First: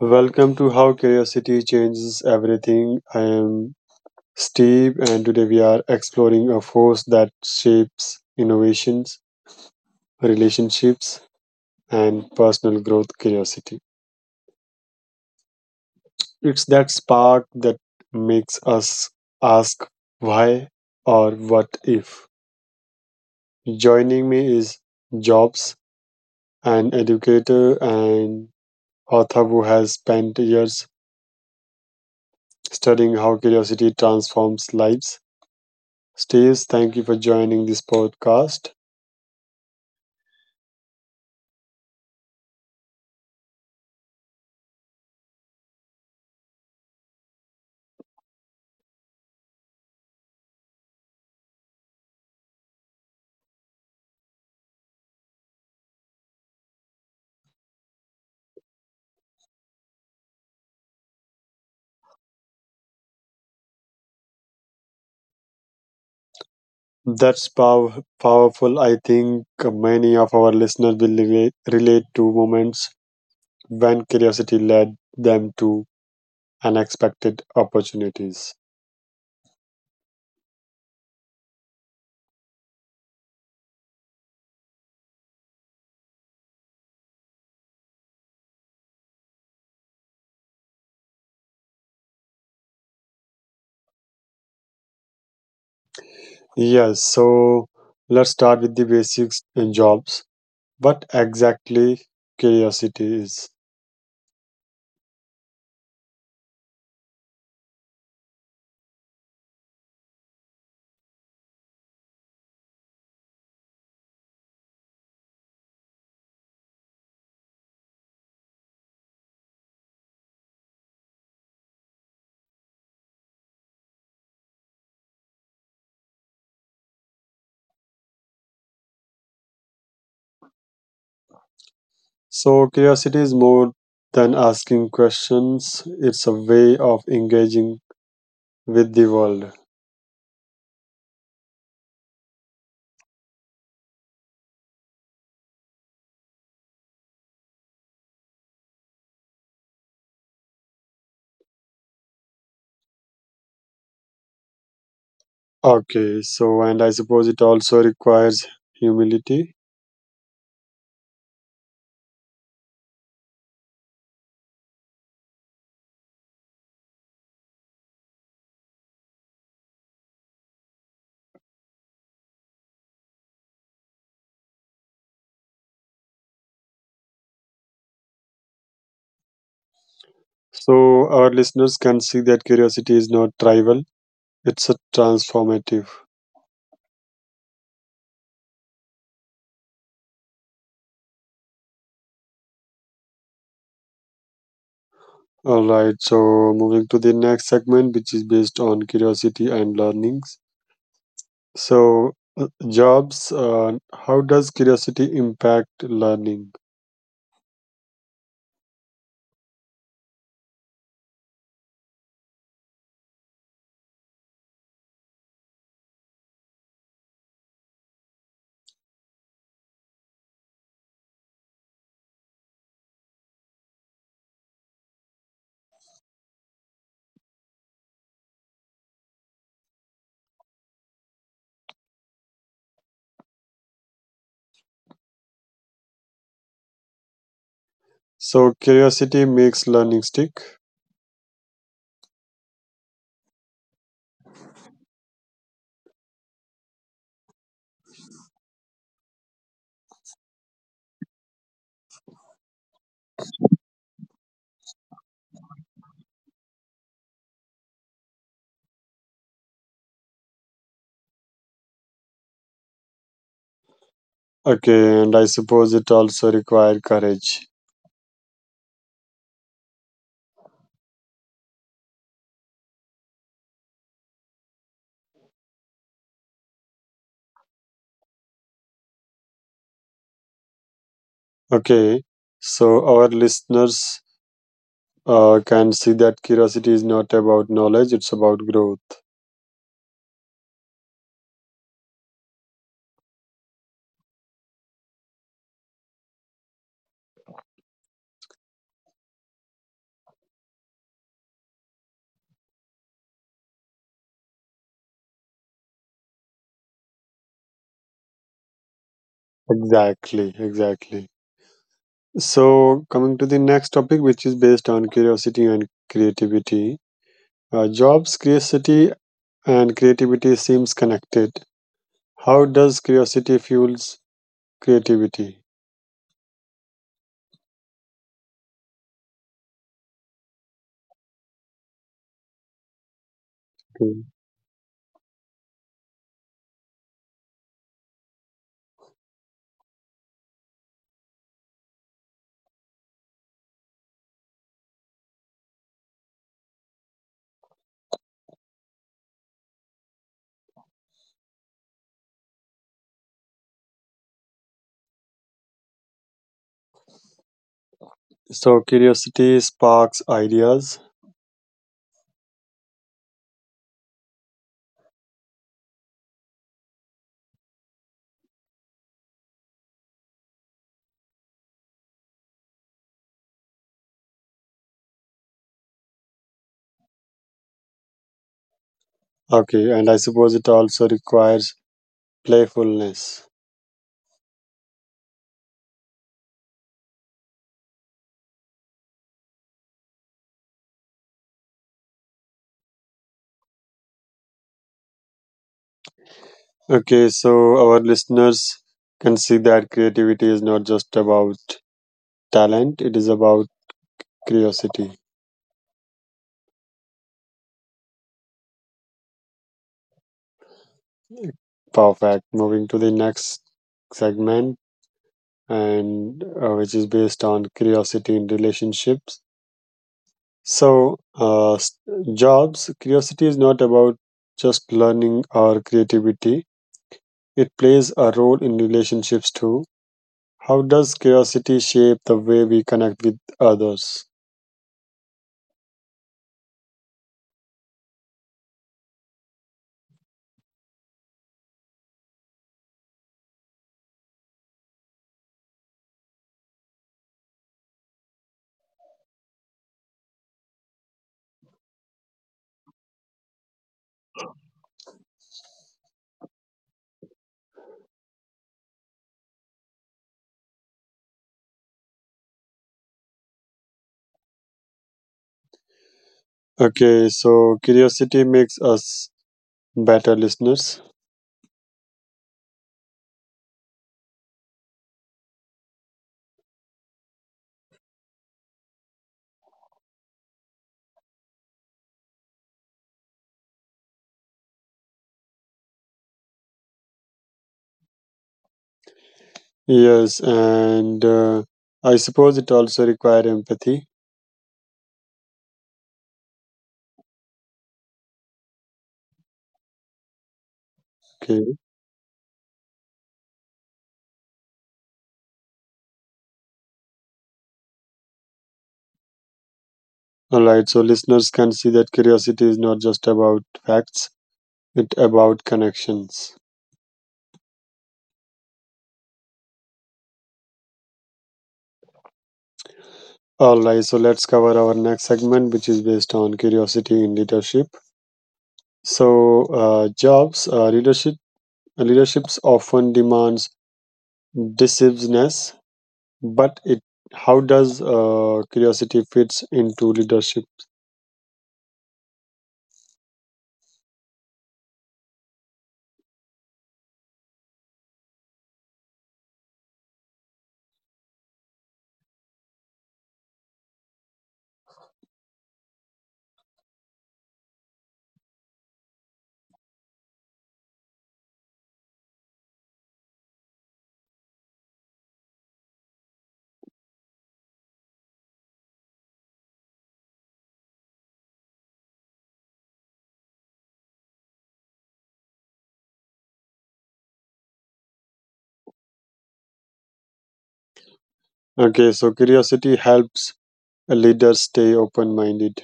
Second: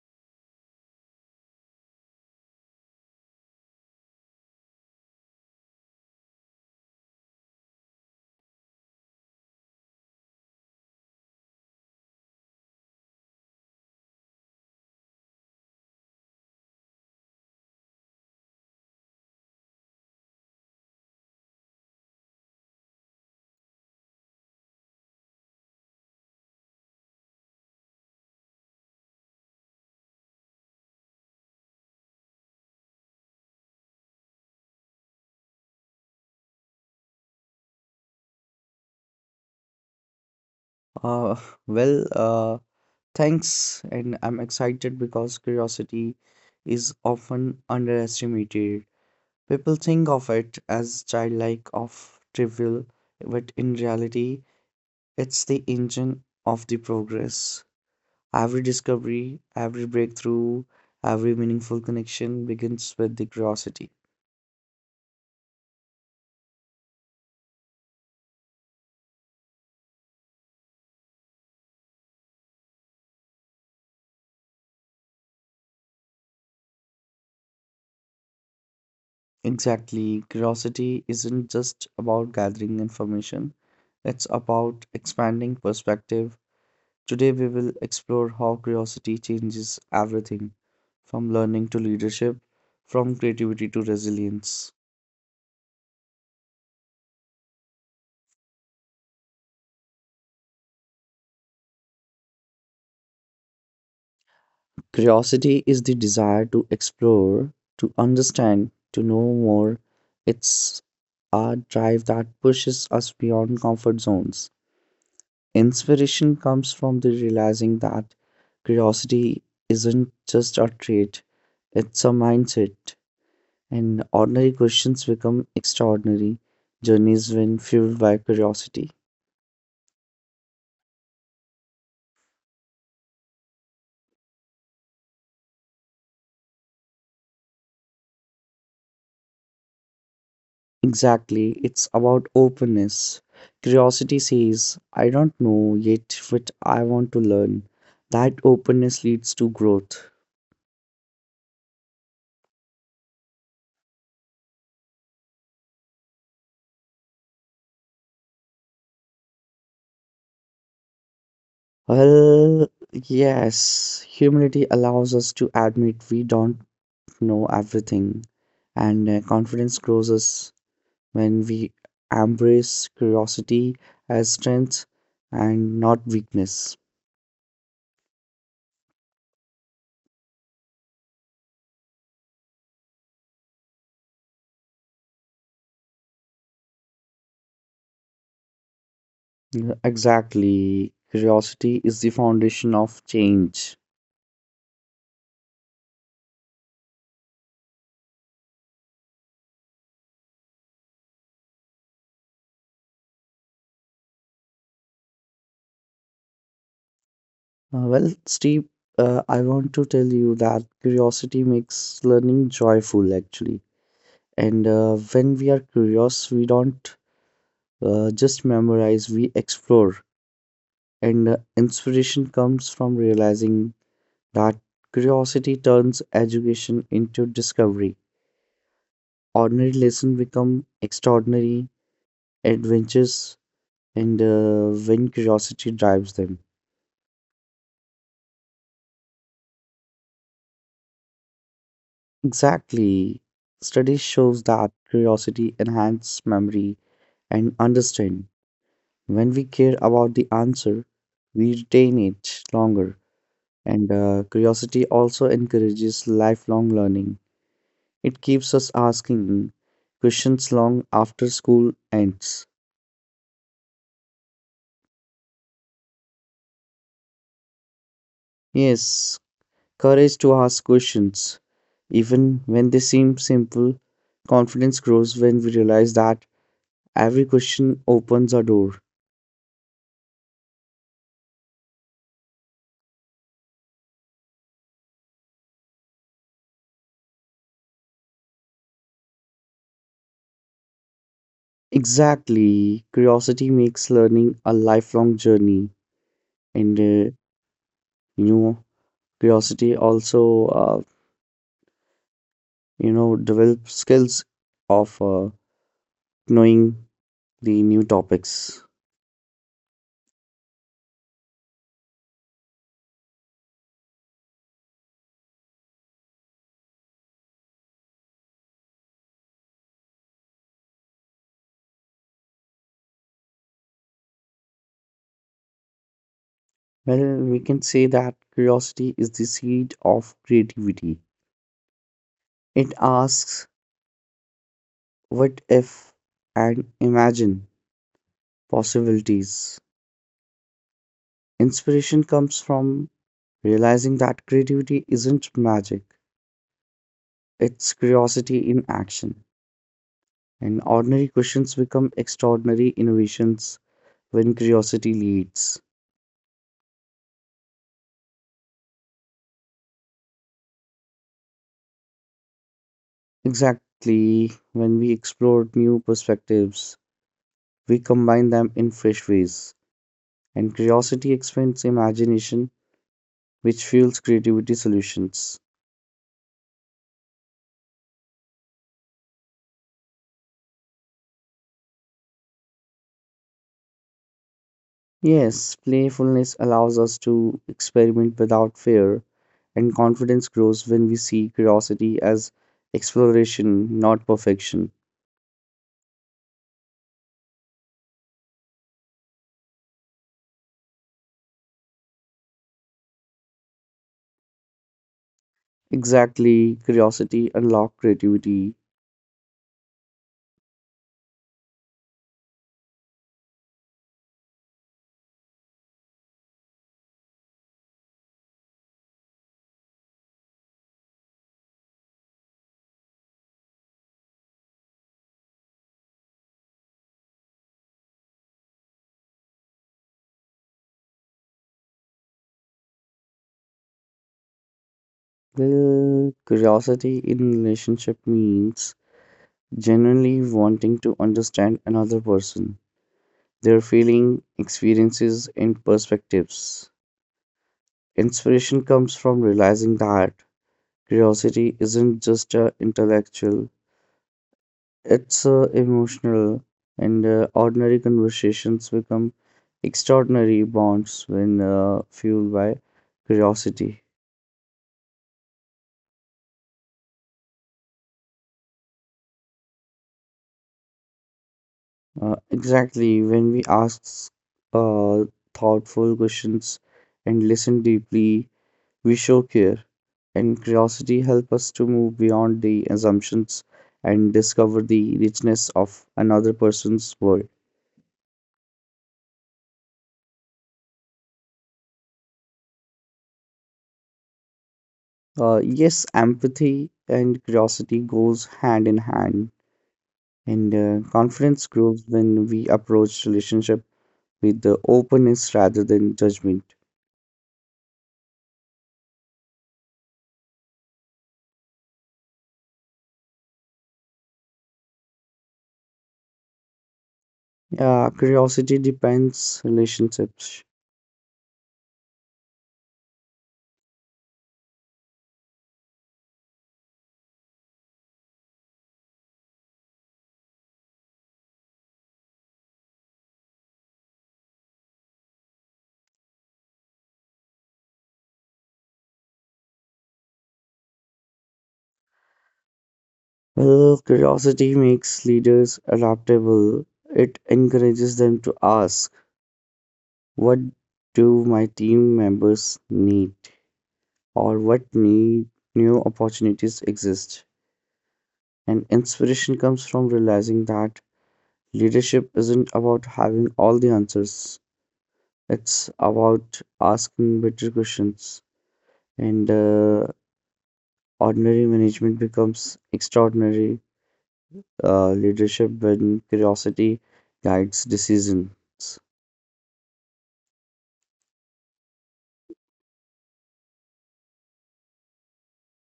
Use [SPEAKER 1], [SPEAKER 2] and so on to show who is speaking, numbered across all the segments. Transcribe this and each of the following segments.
[SPEAKER 1] Welcome to How Curiosity Changes Everything. I am Steve, and today we are exploring a force that shapes innovations, relationships, and personal growth curiosity. It's that spark that makes us ask why or what if. Joining me is Jobs, an educator and author who has spent years studying how curiosity transforms lives. Steve, thank you for joining this podcast.
[SPEAKER 2] Uh, well, uh, thanks, and I'm excited because curiosity is often underestimated. People think of it as childlike, of trivial, but in reality, it's the engine of the progress. Every discovery, every breakthrough, every meaningful connection begins with the curiosity.
[SPEAKER 1] That's powerful. I think many of our listeners will relate to moments when curiosity led them to unexpected opportunities.
[SPEAKER 2] Exactly, curiosity isn't just about gathering information, it's about expanding perspective. Today, we will explore how curiosity changes everything, from learning to leadership, from creativity to resilience.
[SPEAKER 1] Yes, so let's start with the basics in jobs. What exactly curiosity is?
[SPEAKER 2] Curiosity is the desire to explore, to understand, to know more. It's a drive that pushes us beyond comfort zones. Inspiration comes from the realizing that curiosity isn't just a trait, it's a mindset, and ordinary questions become extraordinary journeys when fueled by curiosity.
[SPEAKER 1] So, curiosity is more than asking questions, it's a way of engaging with the world.
[SPEAKER 2] Exactly, it's about openness. Curiosity says, I don't know yet, but I want to learn. That openness leads to growth.
[SPEAKER 1] Okay, so and I suppose it also requires humility.
[SPEAKER 2] Well, yes, humility allows us to admit we don't know everything, and confidence grows us when we embrace curiosity as strength and not weakness.
[SPEAKER 1] So our listeners can see that curiosity is not tribal, it's a transformative.
[SPEAKER 2] Yeah, exactly. Curiosity is the foundation of change.
[SPEAKER 1] All right, so moving to the next segment, which is based on curiosity and learnings. So, jobs, how does curiosity impact learning?
[SPEAKER 2] Steve, I want to tell you that curiosity makes learning joyful, actually. And When we are curious, we don't just memorize, we explore. And Inspiration comes from realizing that curiosity turns education into discovery. Ordinary lessons become extraordinary adventures, and when curiosity drives them.
[SPEAKER 1] So, curiosity makes learning stick.
[SPEAKER 2] Exactly. Study shows that curiosity enhances memory and understanding. When we care about the answer, we retain it longer. And Curiosity also encourages lifelong learning. It keeps us asking questions long after school ends.
[SPEAKER 1] Okay, and I suppose it also requires courage.
[SPEAKER 2] Yes, courage to ask questions, even when they seem simple. Confidence grows when we realize that every question opens a door.
[SPEAKER 1] Okay, so our listeners can see that curiosity is not about knowledge, it's about growth.
[SPEAKER 2] Exactly. Curiosity makes learning a lifelong journey. And, uh, you know, Curiosity also, develop skills of knowing the new topics.
[SPEAKER 1] Exactly, exactly. So, coming to the next topic, which is based on curiosity and creativity. Jobs, curiosity, and creativity seems connected. How does curiosity fuels creativity?
[SPEAKER 2] Well, we can say that curiosity is the seed of creativity. It asks
[SPEAKER 1] Okay.
[SPEAKER 2] what if and imagine possibilities. Inspiration comes from realizing that creativity isn't magic, it's curiosity in action, and ordinary questions become extraordinary innovations when curiosity leads.
[SPEAKER 1] So, curiosity sparks ideas.
[SPEAKER 2] Exactly, when we explore new perspectives, we combine them in fresh ways, and curiosity expands imagination, which fuels creativity solutions.
[SPEAKER 1] Okay, and I suppose it also requires playfulness.
[SPEAKER 2] Yes, playfulness allows us to experiment without fear, and confidence grows when we see curiosity as exploration, not perfection.
[SPEAKER 1] Okay, so our listeners can see that creativity is not just about talent, it is about curiosity.
[SPEAKER 2] Exactly, curiosity unlocks creativity.
[SPEAKER 1] Perfect. Moving to the next segment, and which is based on curiosity in relationships. So, jobs, curiosity is not about just learning or creativity, it plays a role in relationships too. How does curiosity shape the way we connect with others?
[SPEAKER 2] Well, curiosity in relationship means genuinely wanting to understand another person, their feeling, experiences, and perspectives. Inspiration comes from realizing that curiosity isn't just intellectual; it's emotional, and ordinary conversations become extraordinary bonds when fueled by curiosity.
[SPEAKER 1] Okay, so curiosity makes us better listeners.
[SPEAKER 2] Exactly. When we ask uh, thoughtful questions and listen deeply, we show care, and curiosity help us to move beyond the assumptions and discover the richness of another person's world.
[SPEAKER 1] Yes, and I suppose it also require empathy.
[SPEAKER 2] Yes, empathy and curiosity goes hand in hand, and confidence
[SPEAKER 1] Okay,
[SPEAKER 2] grows when we approach relationship with the openness rather than judgment.
[SPEAKER 1] all right. So listeners can see that curiosity is not just about facts; it about connections.
[SPEAKER 2] Yeah, curiosity depends relationships.
[SPEAKER 1] All right. So let's cover our next segment, which is based on curiosity in leadership. So jobs, leaderships often demands decisiveness, but it how does curiosity fits into leadership?
[SPEAKER 2] Well, curiosity makes leaders adaptable. It encourages them to ask, what do my team members need? Or what need new opportunities exist? And inspiration comes from realizing that leadership isn't about having all the answers. It's about asking better questions. And Ordinary management becomes extraordinary leadership when curiosity guides decisions.
[SPEAKER 1] Okay, so curiosity helps a leader stay open minded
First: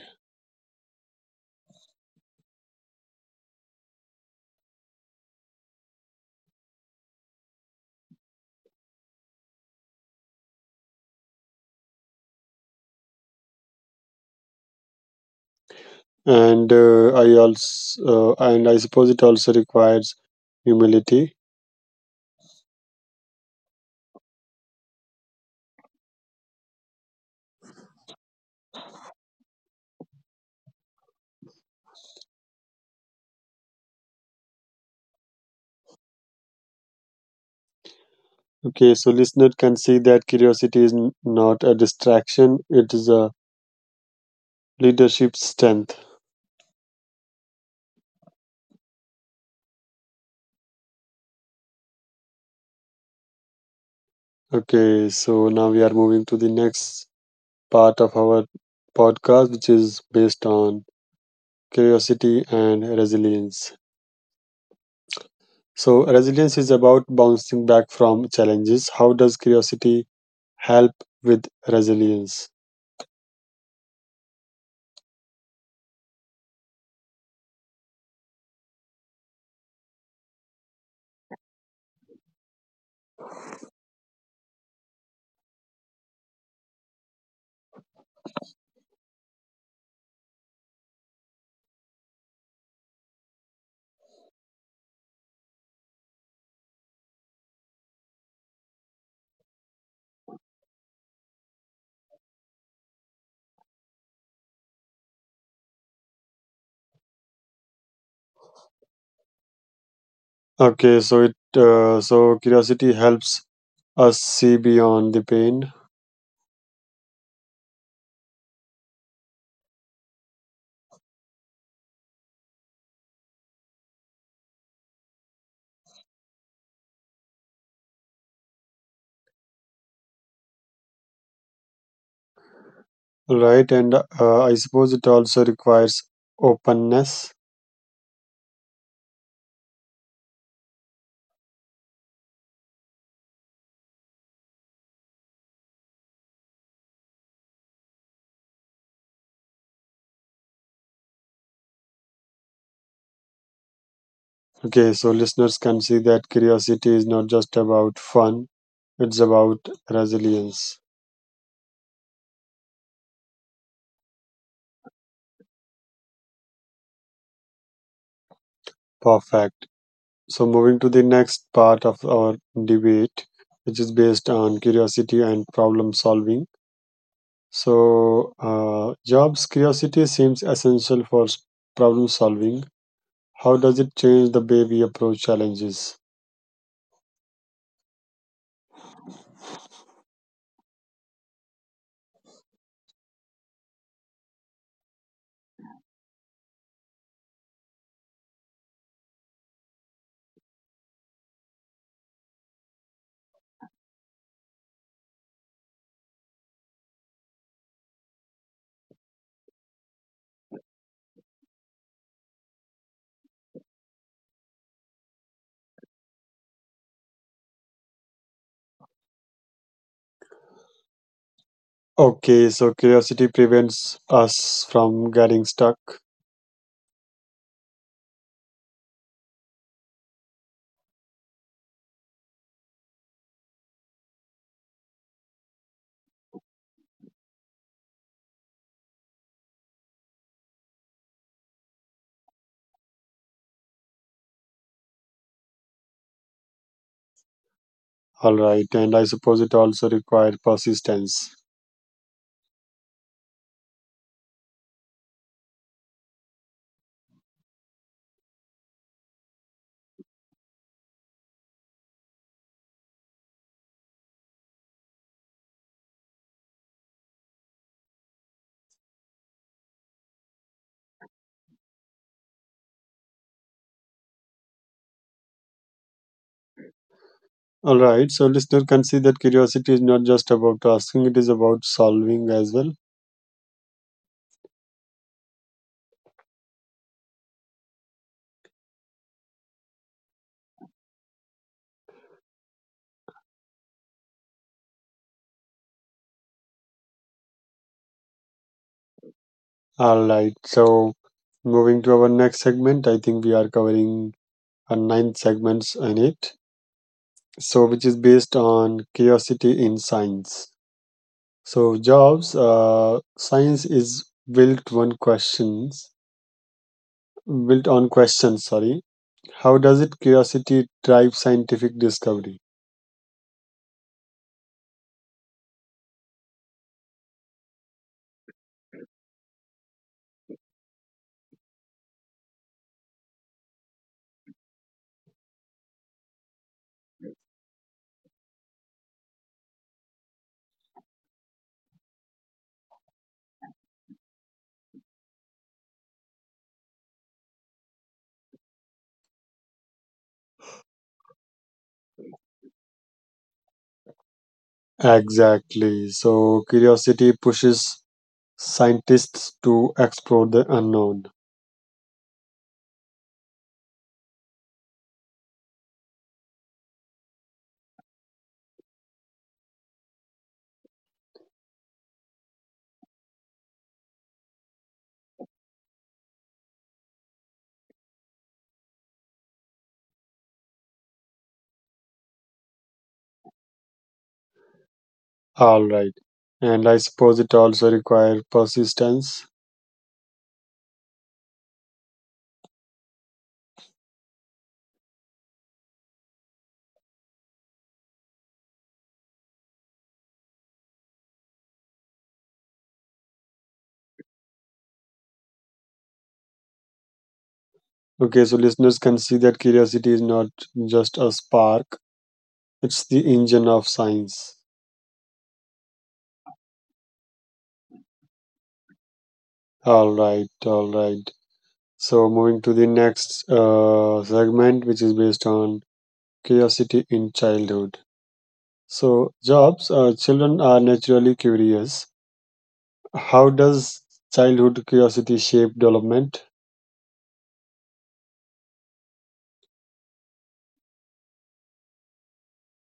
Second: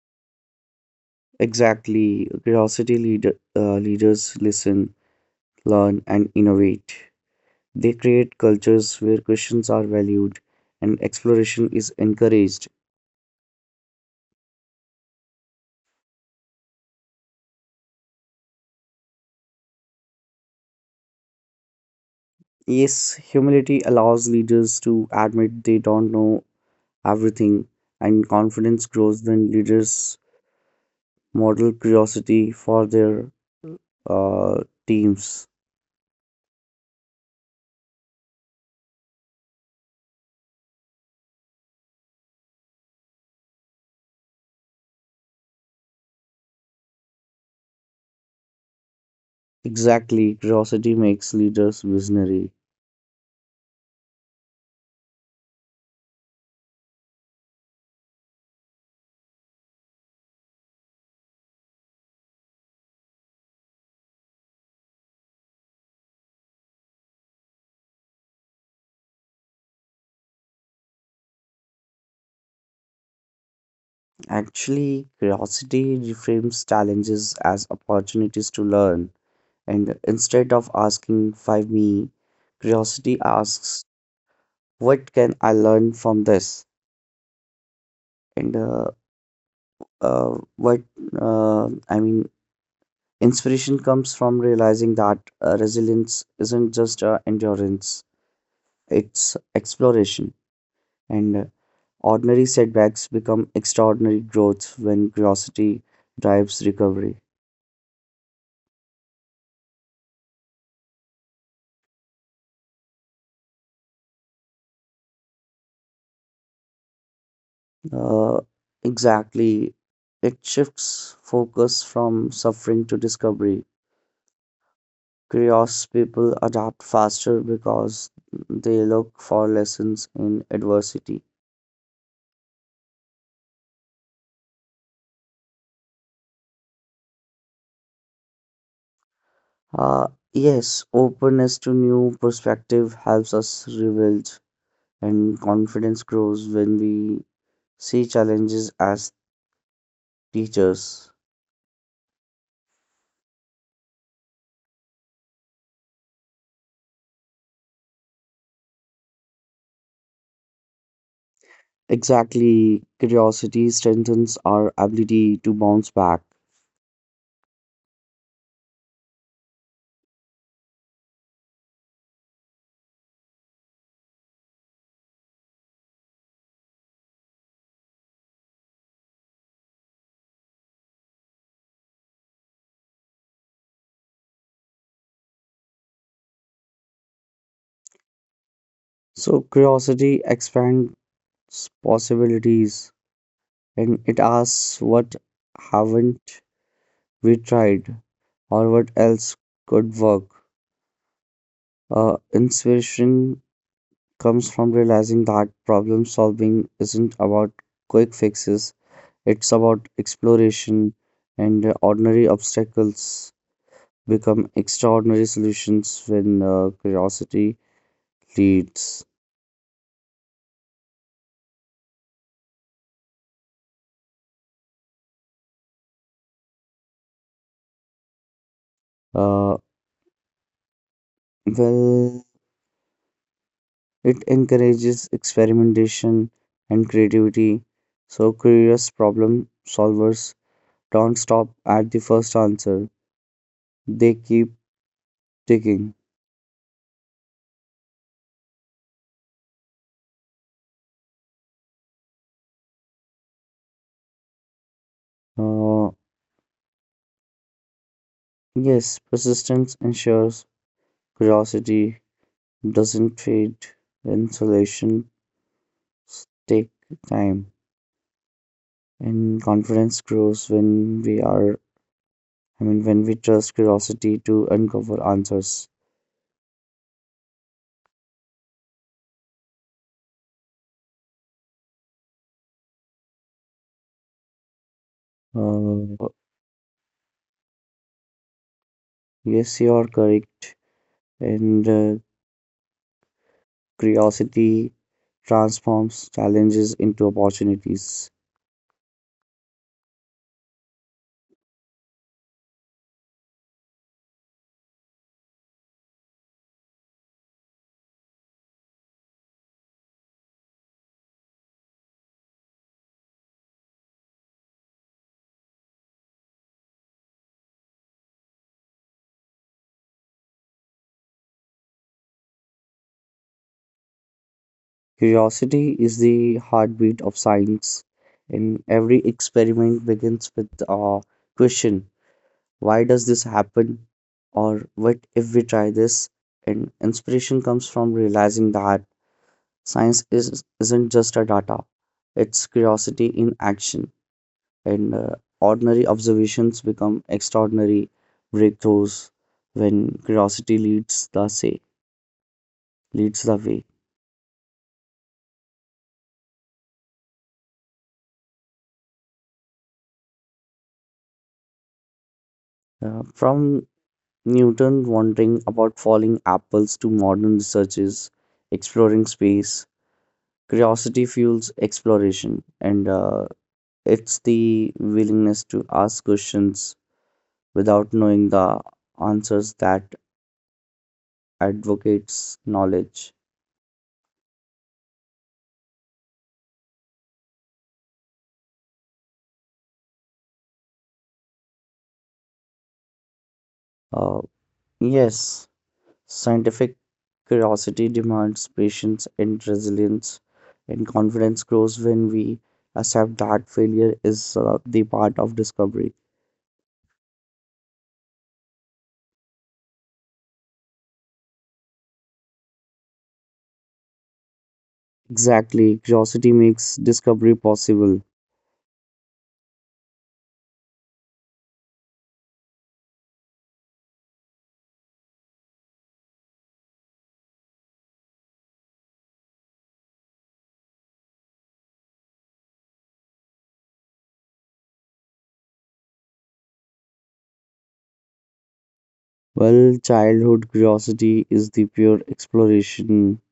[SPEAKER 2] Exactly. Leaders listen, learn, and innovate. They create cultures where questions are valued and exploration is encouraged.
[SPEAKER 1] and I suppose it also requires humility.
[SPEAKER 2] Yes, humility allows leaders to admit they don't know everything, and confidence grows when leaders model curiosity for their teams.
[SPEAKER 1] Okay, so listener can see that curiosity is not a distraction, it is a leadership strength.
[SPEAKER 2] Exactly. Curiosity makes leaders visionary.
[SPEAKER 1] Okay, so now we are moving to the next part of our podcast, which is based on curiosity and resilience. So resilience is about bouncing back from challenges. How does curiosity help with resilience?
[SPEAKER 2] Actually, curiosity reframes challenges as opportunities to learn, and instead of asking, why me? Curiosity asks, what can I learn from this? And what I mean, Inspiration comes from realizing that resilience isn't just endurance, it's exploration. And Ordinary setbacks become extraordinary growth when curiosity drives recovery.
[SPEAKER 1] Okay, so it so curiosity helps us see beyond the pain,
[SPEAKER 2] Uh, exactly. It shifts focus from suffering to discovery. Curious people adapt faster because they look for lessons in adversity.
[SPEAKER 1] right? And I suppose it also requires openness.
[SPEAKER 2] Uh, yes, openness to new perspective helps us rebuild, and confidence grows when we see challenges as teachers.
[SPEAKER 1] Okay, so listeners can see that curiosity is not just about fun; it's about resilience.
[SPEAKER 2] Exactly, curiosity strengthens our ability to bounce back.
[SPEAKER 1] Perfect. So moving to the next part of our debate, which is based on curiosity and problem solving. So, Jobs' curiosity seems essential for problem solving. How does it change the way we approach challenges?
[SPEAKER 2] So, curiosity expands possibilities, and it asks what haven't we tried or what else could work. Inspiration comes from realizing that problem solving isn't about quick fixes, it's about exploration, and ordinary obstacles become extraordinary solutions when curiosity leads.
[SPEAKER 1] Okay, so curiosity prevents us from getting stuck.
[SPEAKER 2] Uh, well, It encourages experimentation and creativity, so curious problem solvers don't stop at the first answer. They keep digging.
[SPEAKER 1] All right, and I suppose it also requires persistence.
[SPEAKER 2] Uh, yes, persistence ensures curiosity doesn't fade when solutions take time, and confidence grows when we are. I mean, when we trust curiosity to uncover answers.
[SPEAKER 1] All right, so listener can see that curiosity is not just about asking, it is about solving as well.
[SPEAKER 2] Uh, yes, you are correct, and curiosity transforms challenges into opportunities.
[SPEAKER 1] All right, so moving to our next segment, I think we are covering 9 segments in it. So, which is based on curiosity in science. So jobs, science is built on questions. Sorry, how does it curiosity drive scientific discovery?
[SPEAKER 2] Curiosity is the heartbeat of science, and every experiment begins with a question: why does this happen? Or what if we try this? And inspiration comes from realizing that isn't just a data, it's curiosity in action. And Ordinary observations become extraordinary breakthroughs when curiosity leads the say. Leads the way.
[SPEAKER 1] Exactly. So curiosity pushes scientists to explore the unknown.
[SPEAKER 2] From Newton wondering about falling apples to modern researches exploring space, curiosity fuels exploration, and it's the willingness to ask questions without knowing the answers that advocates knowledge.
[SPEAKER 1] All right, and I suppose it also requires persistence.
[SPEAKER 2] Uh, yes, scientific curiosity demands patience and resilience, and confidence grows when we accept that failure is the part of discovery.
[SPEAKER 1] Okay, so listeners can see that curiosity is not just a spark; it's the engine of science.
[SPEAKER 2] Exactly, curiosity makes discovery possible.
[SPEAKER 1] All right, all right. So, moving to the next segment, which is based on curiosity in childhood. So, jobs, children are naturally curious. How does childhood curiosity shape development?
[SPEAKER 2] Well, childhood curiosity is the pure exploration,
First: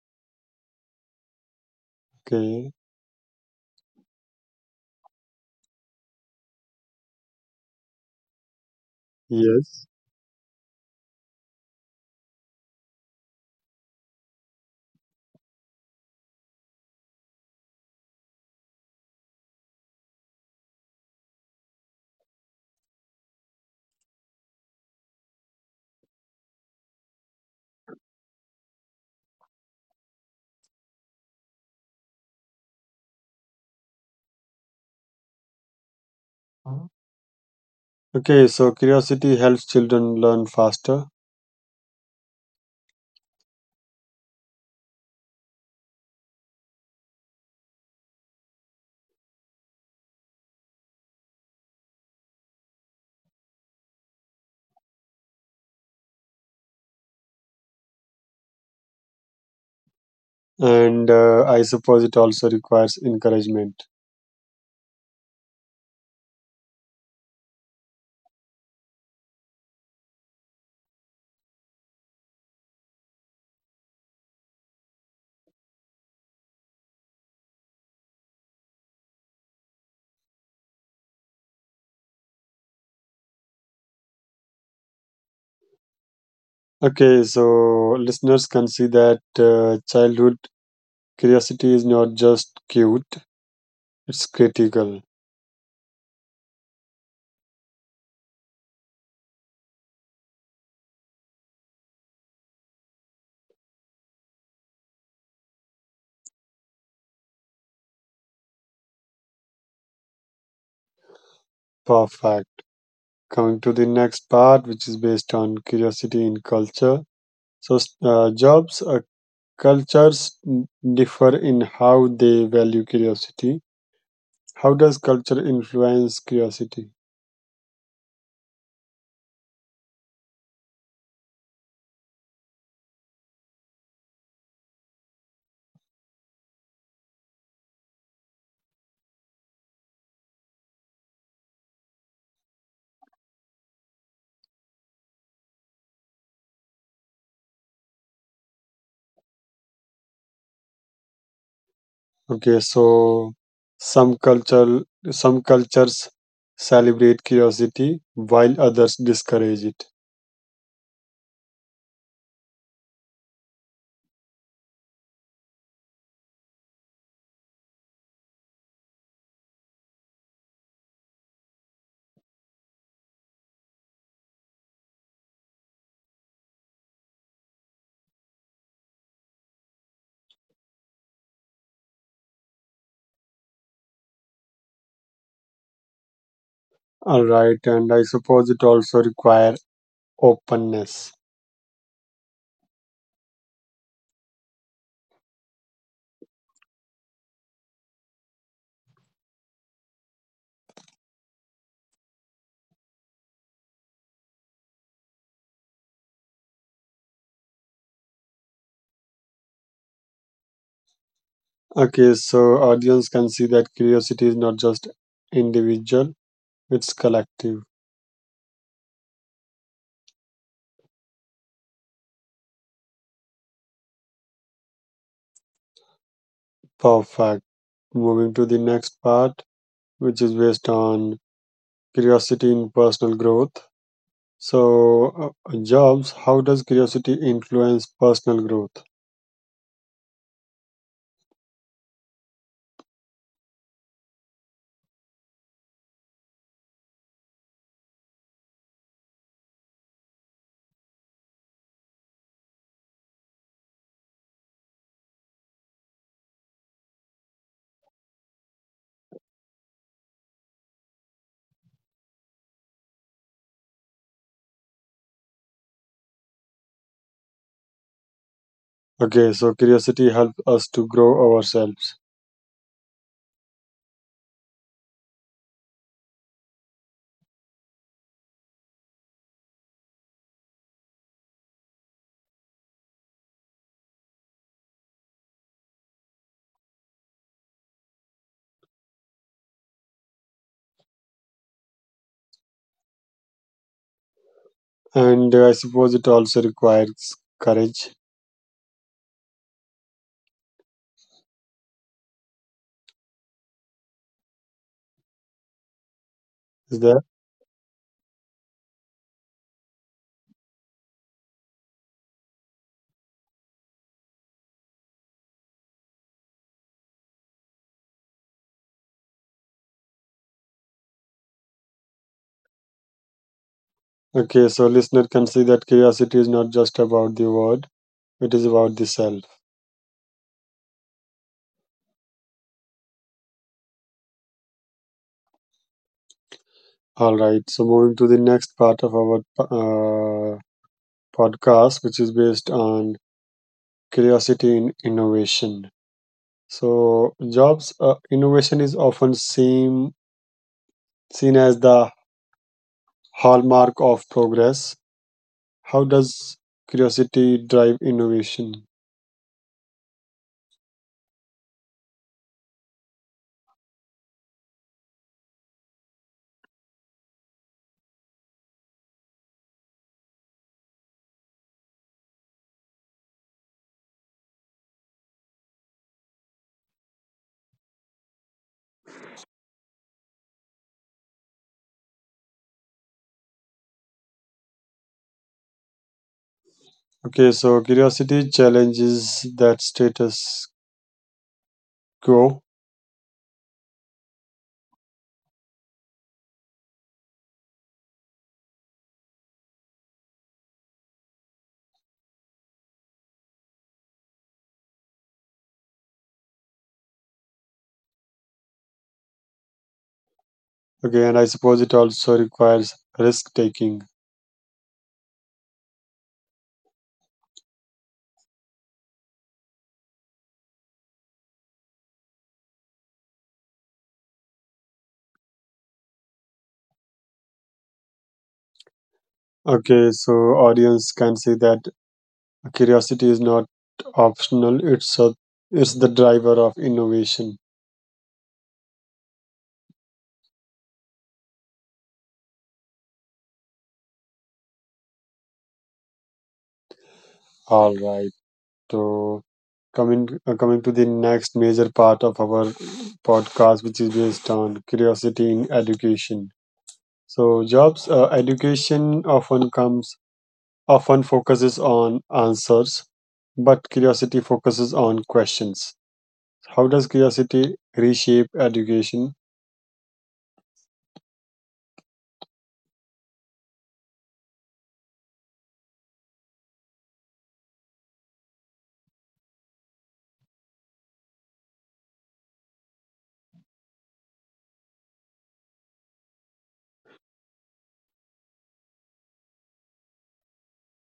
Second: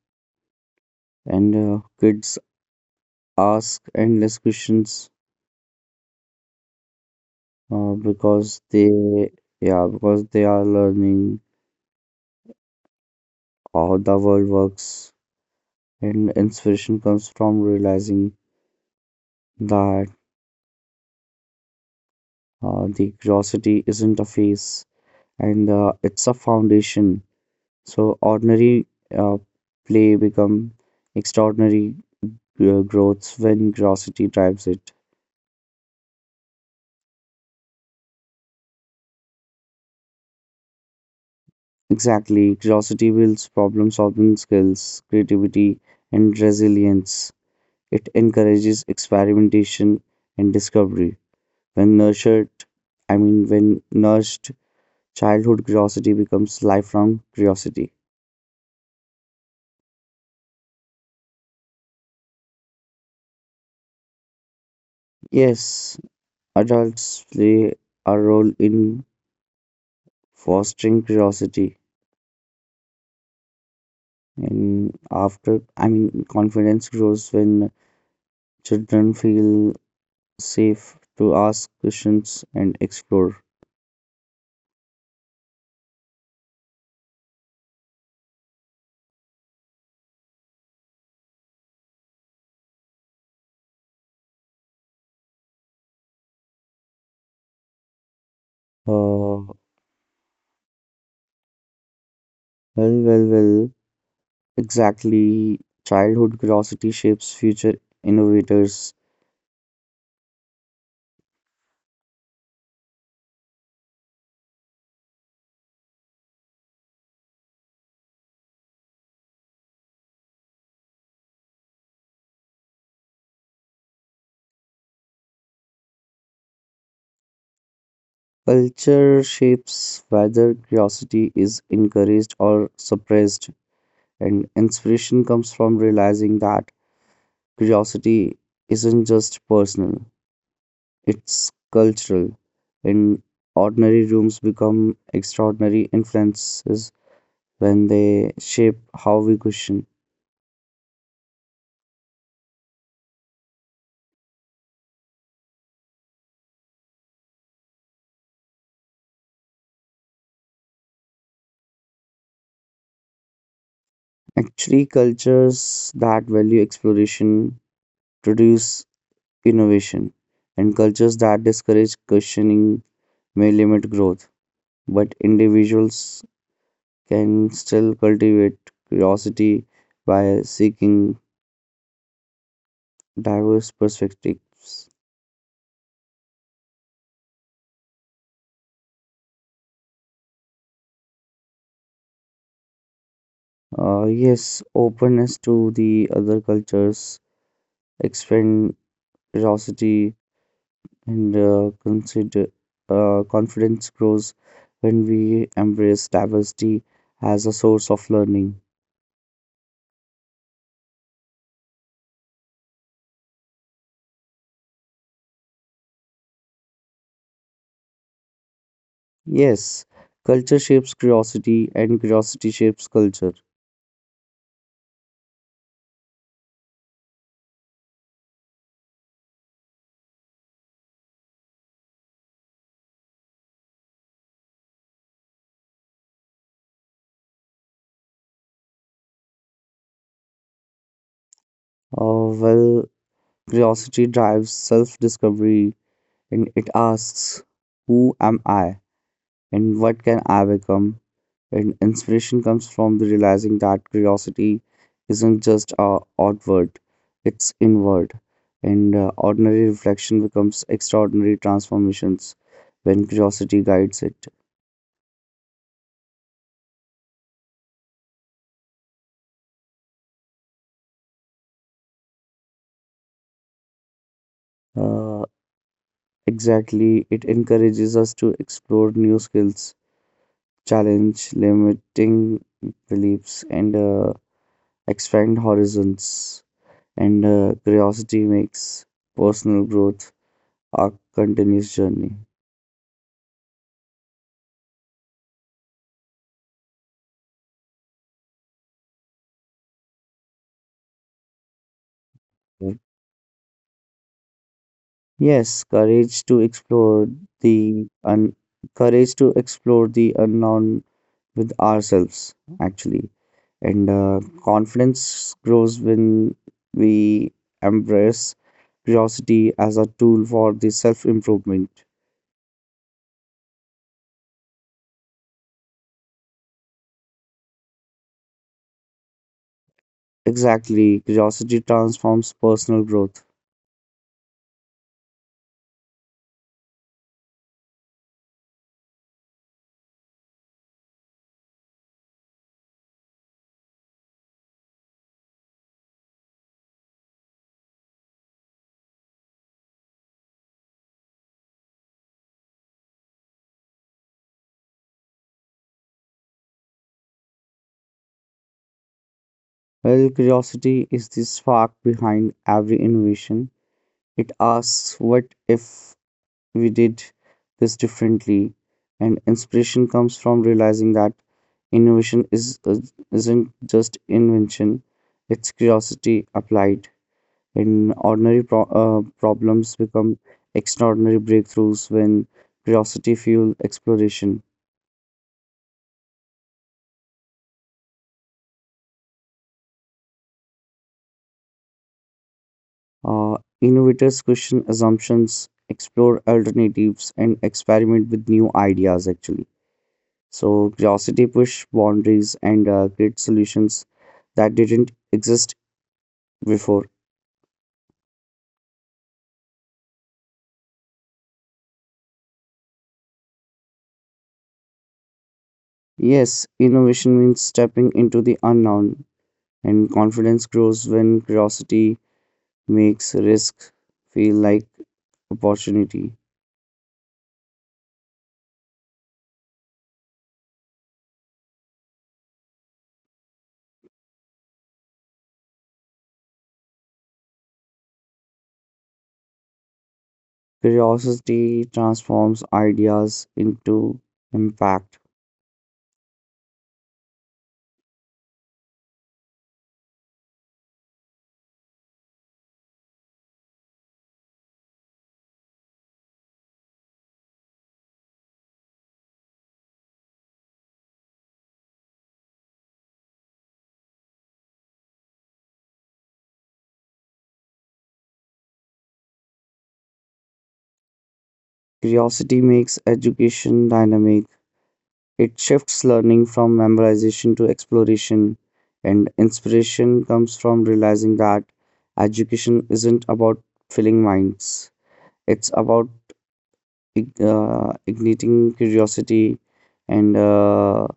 [SPEAKER 2] and kids
[SPEAKER 1] Okay,
[SPEAKER 2] ask endless questions uh, because they,
[SPEAKER 1] yes.
[SPEAKER 2] yeah, because they are learning how the world works, and inspiration comes from realizing that the curiosity isn't a phase, and it's a foundation, so ordinary uh, play become extraordinary growths when curiosity drives it.
[SPEAKER 1] Okay, so curiosity helps children learn faster.
[SPEAKER 2] Exactly, curiosity builds problem solving skills, creativity, and resilience. It encourages experimentation and discovery when nurtured I mean when nourished, childhood curiosity becomes lifelong curiosity.
[SPEAKER 1] And I suppose it also requires encouragement.
[SPEAKER 2] Yes, adults play a role in fostering curiosity, and after I mean confidence grows when children feel safe to ask questions and explore.
[SPEAKER 1] Okay, so listeners can see that childhood curiosity is not just cute, it's critical.
[SPEAKER 2] Uh, well, well, well. Exactly. Childhood curiosity shapes future innovators.
[SPEAKER 1] Perfect. Coming to the next part, which is based on curiosity in culture. So, jobs, cultures differ in how they value curiosity. How does culture influence curiosity?
[SPEAKER 2] Culture shapes whether curiosity is encouraged or suppressed, and inspiration comes from realizing that curiosity isn't just personal, it's cultural. In ordinary rooms become extraordinary influences when they shape how we question.
[SPEAKER 1] Okay, so some culture, some cultures celebrate curiosity while others discourage it.
[SPEAKER 2] Actually, cultures that value exploration produce innovation, and cultures that discourage questioning may limit growth. But individuals can still cultivate curiosity by seeking diverse perspectives.
[SPEAKER 1] All right, and I suppose it also require openness.
[SPEAKER 2] Yes, openness to the other cultures, expand curiosity, and consider confidence grows when we embrace diversity as a source of learning.
[SPEAKER 1] Okay, so audience can see that curiosity is not just individual, it's collective.
[SPEAKER 2] Yes, culture shapes curiosity, and curiosity shapes culture.
[SPEAKER 1] Perfect. Moving to the next part, which is based on curiosity in personal growth. So, Jobs, how does curiosity influence personal growth?
[SPEAKER 2] Uh, well, Curiosity drives self-discovery, and it asks, "Who am I, and what can I become?" And inspiration comes from the realizing that curiosity isn't just outward, it's inward, and ordinary reflection becomes extraordinary transformations when curiosity guides it.
[SPEAKER 1] Okay, so curiosity helps us to grow ourselves.
[SPEAKER 2] uh, exactly, it encourages us to explore new skills, challenge limiting beliefs, and expand horizons, and curiosity makes personal growth a continuous journey.
[SPEAKER 1] And I suppose it also requires courage.
[SPEAKER 2] Yes, courage to
[SPEAKER 1] Is there?
[SPEAKER 2] explore the courage to explore the unknown with ourselves, actually. And Confidence grows when we embrace curiosity as a tool for the self-improvement.
[SPEAKER 1] Okay, so listener can see that curiosity is not just about the word, it is about the self.
[SPEAKER 2] Exactly, curiosity transforms personal growth.
[SPEAKER 1] All right, so moving to the next part of our podcast, which is based on curiosity in innovation. So, jobs innovation is often seen as the hallmark of progress. How does curiosity drive innovation?
[SPEAKER 2] Well, curiosity is the spark behind every innovation. It asks what if we did this differently, and inspiration comes from realizing that innovation is isn't just invention, it's curiosity applied in ordinary problems become extraordinary breakthroughs when curiosity fuels exploration.
[SPEAKER 1] Okay, so curiosity challenges that status quo.
[SPEAKER 2] Innovators question assumptions, explore alternatives, and experiment with new ideas, actually. So curiosity push boundaries, and create solutions that didn't exist before.
[SPEAKER 1] Okay, and I suppose it also requires risk taking.
[SPEAKER 2] Yes, innovation means stepping into the unknown, and confidence grows when curiosity makes risk feel like opportunity.
[SPEAKER 1] Okay, so audience can see that curiosity is not optional; it's the driver of innovation.
[SPEAKER 2] Curiosity transforms ideas into impact.
[SPEAKER 1] All right. So coming to the next major part of our podcast, which is based on curiosity in education. So jobs education often focuses on answers, but curiosity focuses on questions. How does curiosity reshape education?
[SPEAKER 2] Curiosity makes education dynamic. It shifts learning from memorization to exploration, and inspiration comes from realizing that education isn't about filling minds, it's about igniting curiosity, and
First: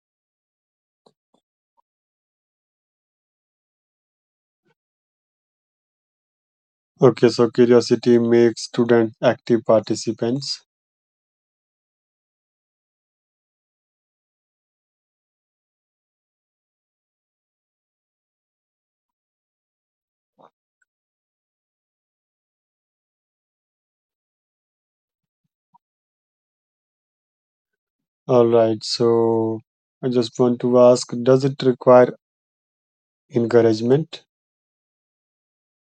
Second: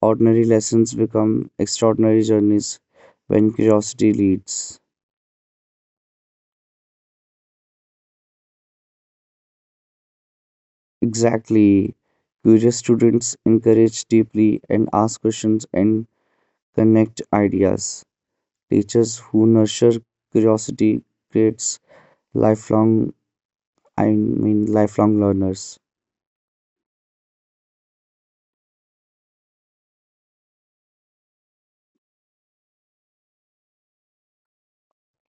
[SPEAKER 2] ordinary lessons become extraordinary journeys when curiosity leads.
[SPEAKER 1] Okay, so curiosity makes students active participants.
[SPEAKER 2] Exactly. Curious students encourage deeply and ask questions and connect ideas. Teachers who nurture curiosity creates lifelong I mean lifelong learners.
[SPEAKER 1] All right. So I just want to ask, does it require encouragement?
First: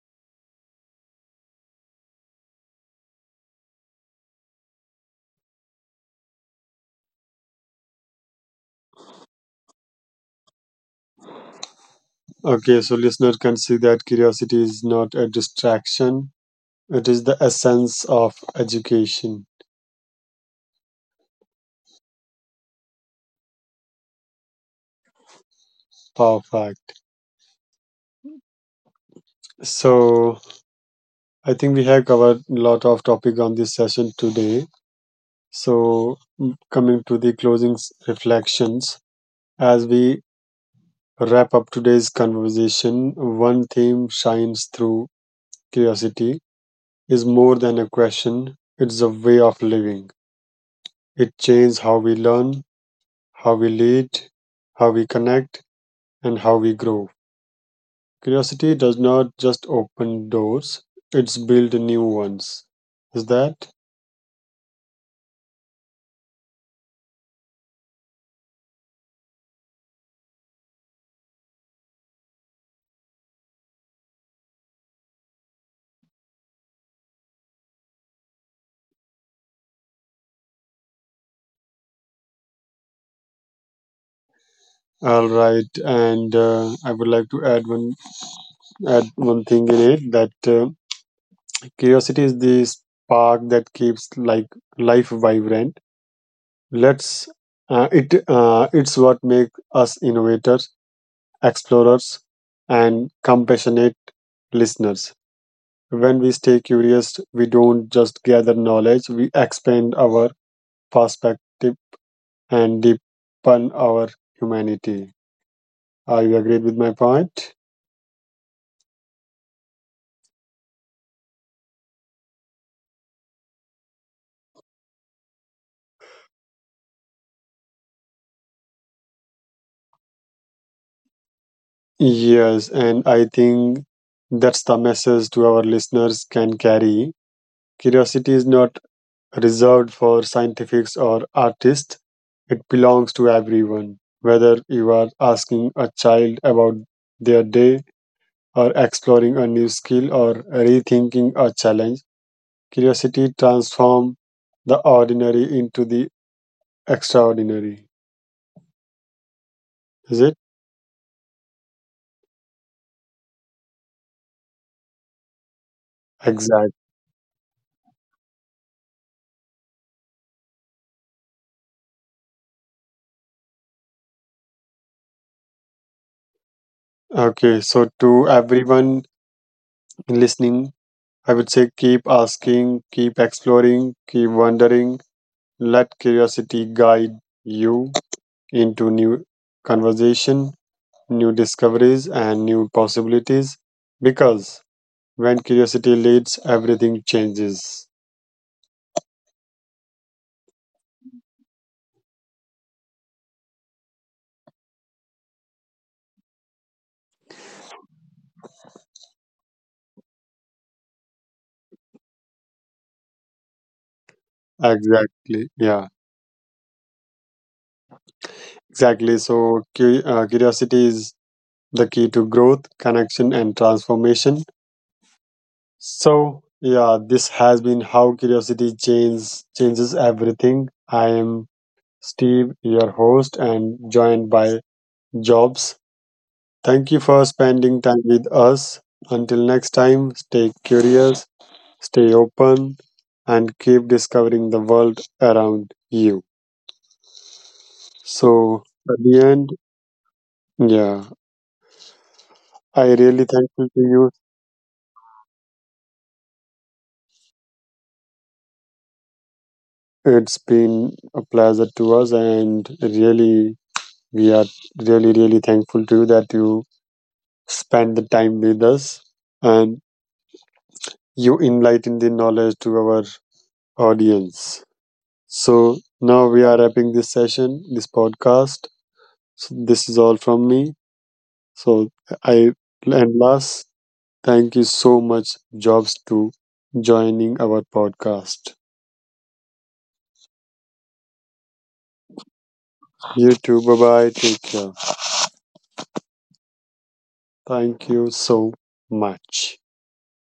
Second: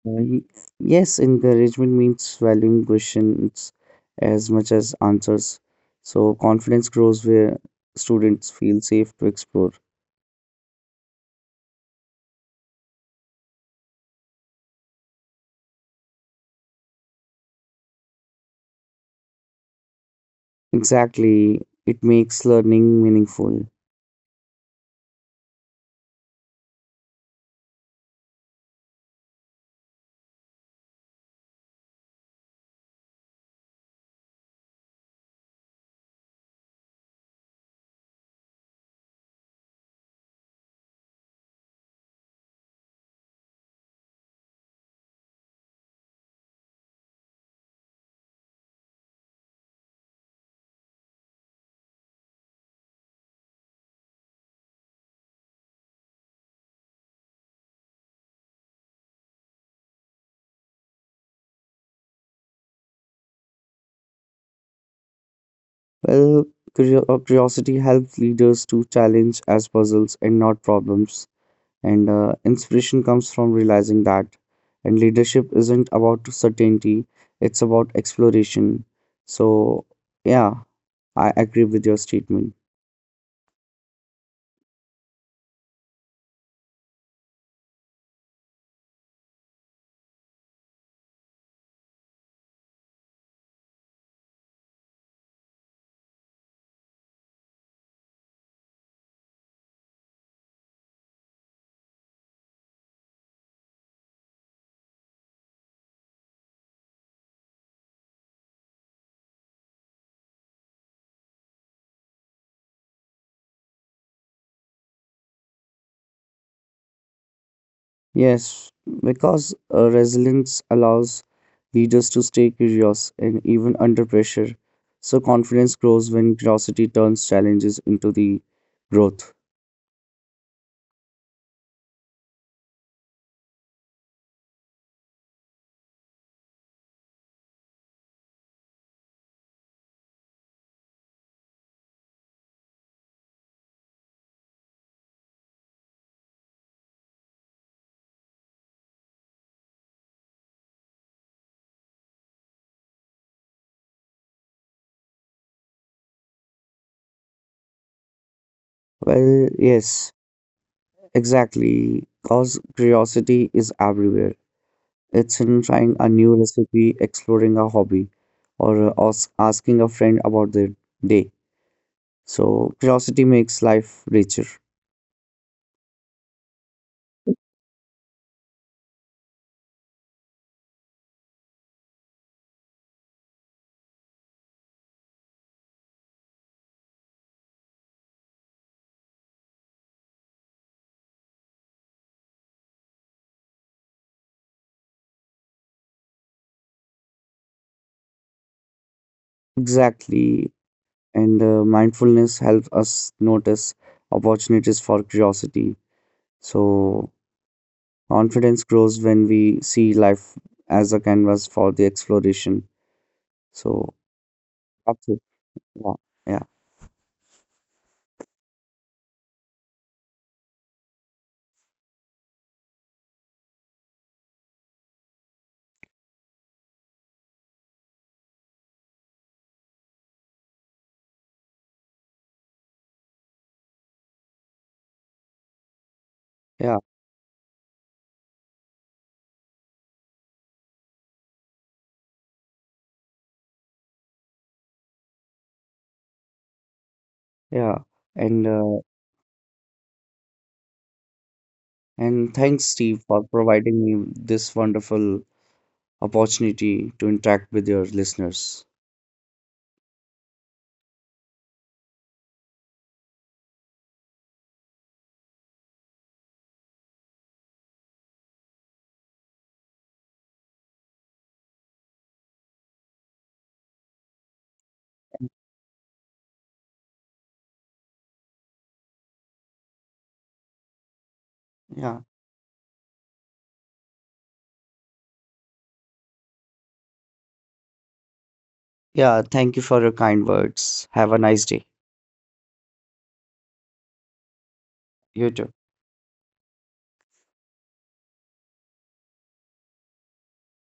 [SPEAKER 2] Y- Yes, encouragement means valuing questions as much as answers. So confidence grows where students feel safe to explore.
[SPEAKER 1] Okay, so listener can see that curiosity is not a distraction. It is the essence of education.
[SPEAKER 2] Exactly, it makes learning meaningful.
[SPEAKER 1] Perfect. So I think we have covered a lot of topic on this session today. So coming to the closing reflections, as we wrap up today's conversation, one theme shines through curiosity is more than a question. It's a way of living. It changes how we learn, how we lead, how we connect and how we grow. Curiosity does not just open doors, it's build new ones. Is that?
[SPEAKER 2] Well, curiosity helps leaders to challenge as puzzles and not problems. And Inspiration comes from realizing that. And leadership isn't about certainty, it's about exploration. So, yeah, I agree with your statement.
[SPEAKER 1] All right, and I would like to add one thing in it that curiosity is the spark that keeps like life vibrant. Let's it It's what makes us innovators, explorers, and compassionate listeners. When we stay curious, we don't just gather knowledge; we expand our perspective and deepen our humanity. Are you agreed with my point?
[SPEAKER 2] Yes, because resilience allows leaders to stay curious and even under pressure. So confidence grows when curiosity turns challenges into the growth.
[SPEAKER 1] Yes, and I think that's the message to our listeners can carry. Curiosity is not reserved for scientifics or artists, it belongs to everyone. Whether you are asking a child about their day, or exploring a new skill, or rethinking a challenge, curiosity transforms the ordinary into the extraordinary.
[SPEAKER 2] Well,
[SPEAKER 1] Is it?
[SPEAKER 2] yes, exactly. Because curiosity is everywhere. It's in trying a
[SPEAKER 1] Exact.
[SPEAKER 2] new recipe, exploring a hobby, or asking a friend about their day. So curiosity makes life richer.
[SPEAKER 1] Okay. So, to everyone listening, I would say keep asking, keep exploring, keep wondering. Let curiosity guide you into new conversation, new discoveries, and new possibilities. Because when curiosity leads, everything changes.
[SPEAKER 2] Exactly, and mindfulness helps us notice opportunities for curiosity. So, confidence grows when we see life as a canvas for the exploration. So, that's it.
[SPEAKER 1] Exactly. Yeah.
[SPEAKER 2] Yeah, yeah,
[SPEAKER 1] Exactly. So, curiosity is the key to growth, connection, and transformation. So, yeah, this has been How Curiosity Changes Everything. I am Steve, your host, and joined by Jobs. Thank you
[SPEAKER 2] yeah,
[SPEAKER 1] for spending time with us. Until next time, stay curious, stay open, and keep discovering the world around you.
[SPEAKER 2] yeah. And
[SPEAKER 1] So,
[SPEAKER 2] uh,
[SPEAKER 1] at the end, yeah,
[SPEAKER 2] and thanks, Steve, for
[SPEAKER 1] I really
[SPEAKER 2] providing me
[SPEAKER 1] thankful to you.
[SPEAKER 2] this wonderful opportunity to interact with your listeners.
[SPEAKER 1] It's been a pleasure to us, and really, we are really thankful to you that you spend the time with us and you enlighten the knowledge to our audience. So now we are wrapping this session, this podcast. So this is all from me.
[SPEAKER 2] Yeah,
[SPEAKER 1] So I and last, thank you so much, Jobs, to joining our podcast.
[SPEAKER 2] yeah. Thank you for your kind words. Have a nice day.
[SPEAKER 1] You too. Bye bye. Take care.
[SPEAKER 2] You too.
[SPEAKER 1] Thank you so much.